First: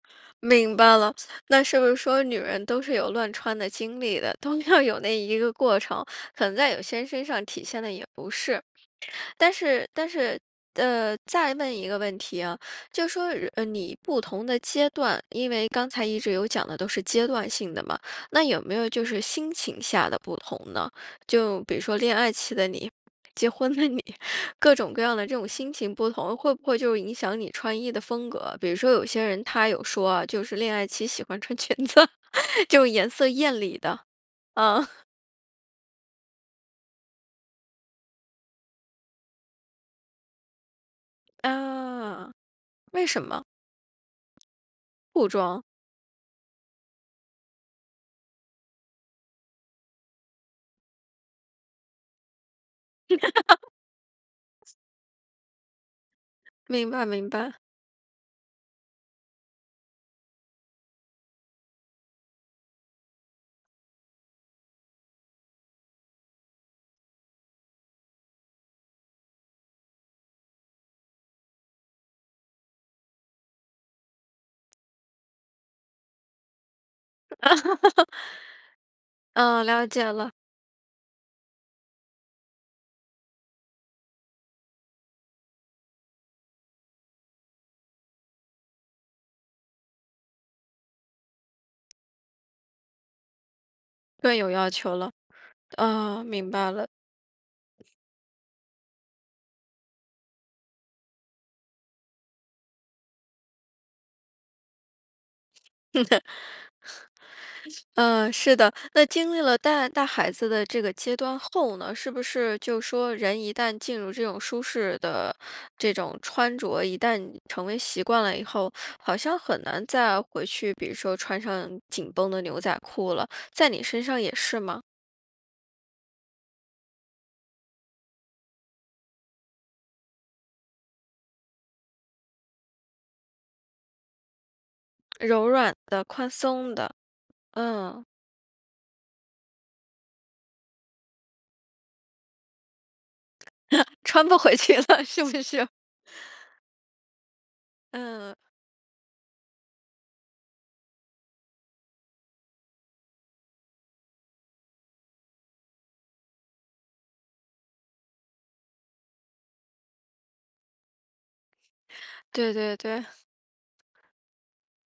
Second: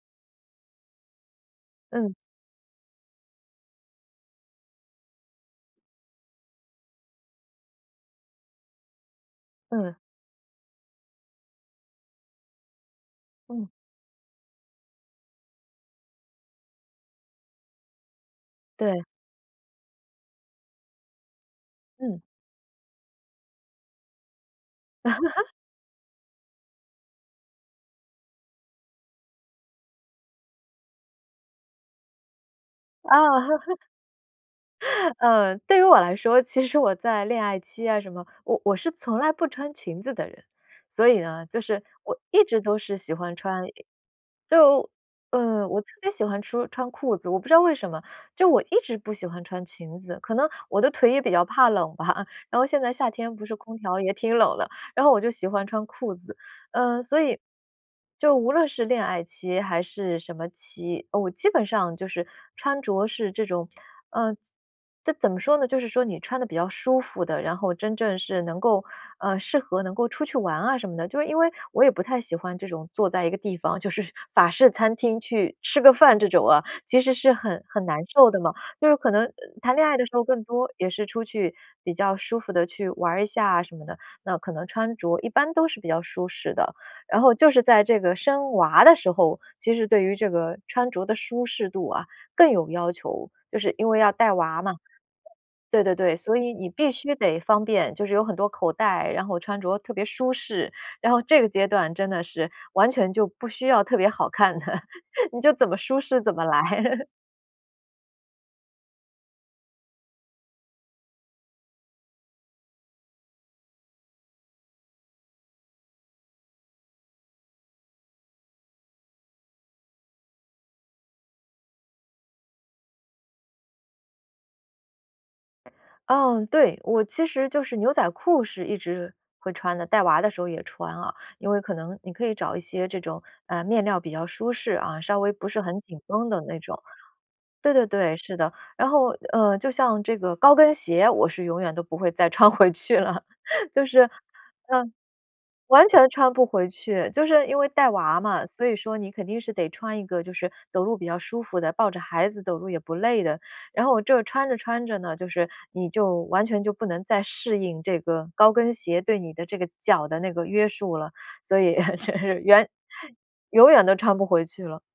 明白了。那是不是嗯。说女人都是有乱穿的经历的？都要有那一个过程。可能在有些身上体现的也不是但是嗯。但是呃，再问一个问题啊。就说，呃，嗯。你不同的阶段因为刚才一直有讲的都是阶段性的嘛。那有没有对。就是心情下的不同呢？就比如说恋嗯。爱期的你，结婚的你，各种各样的这种 心情不同，会不会就影响你穿衣的风格。比如说有些人，她有说啊，就是恋爱期喜欢穿裙子，就颜啊。色艳丽 的。啊。呃，对于我来说，其实我在恋爱期啊，什么我我是从来不穿裙子的人。所以呢就是我呃，一直都是为喜什欢么？穿就裤装？呃，我特别喜欢说穿裤子。我不知道为什么。就我一直不喜欢穿裙子。可能我的腿也比较怕冷吧。然后现在夏天不是空调也挺冷 的。然后我就喜欢穿裤子。明嗯，白所明以白。就无论是恋爱期，还是什么期，我基本上就是穿着是这种呃，这怎么说呢，就是说你穿得比较舒服的，然后真正是能够，呃，适合能够出去玩啊什么的。就是因为我也不太喜欢这种坐在一个地方。就是，法式餐厅去吃个饭这种啊。其实是很很难受的嘛。就是可 能嗯，谈恋了爱解了。嗯，了解的时候了。更多，也是出去比较舒服地去，玩儿一下什么的。那可能穿着一般都是比较舒适的。然后就是在这个生娃的时候，其实对于这个穿着的舒适度啊，更有要求。就是因为要带更有娃要嘛。求了，对对对，啊，所明以你白了。必须得方便，就是有很多口袋，然后穿着特别舒适。然后这个阶段真的是，完全就不需要特别好看的，你就怎么舒适，怎么来。嗯，是的。那经历了带带孩子的这个阶段后呢？是不是就说人一旦进入这种舒适的这种穿着。一旦成为习惯了以后，好像很难再回去。比如说，穿上紧绷的牛仔裤了，在你身上也是吗？哦，对。我其实就是牛仔裤是一直会穿的。带娃的时候也穿啊。因为可能你可以找一些这种，呃，面料比较舒适啊，稍微不柔是软很紧的，绷宽的那松种。的，对对嗯。对，是的。然后，呃，就像这个高跟鞋，我是永远都不会再穿回去了。就 是，穿不回去嗯。了，是不是？完全穿不回去。就是因为带娃嗯。嘛，所以说你肯定是得穿一个就是走路比较舒服的，抱着孩子走路也不累的。然后这穿着穿着呢，就是你就完全就不能再适应这个高跟鞋对你的这个脚的那个约束了。所以，这对远，对对。永远都穿不回去了。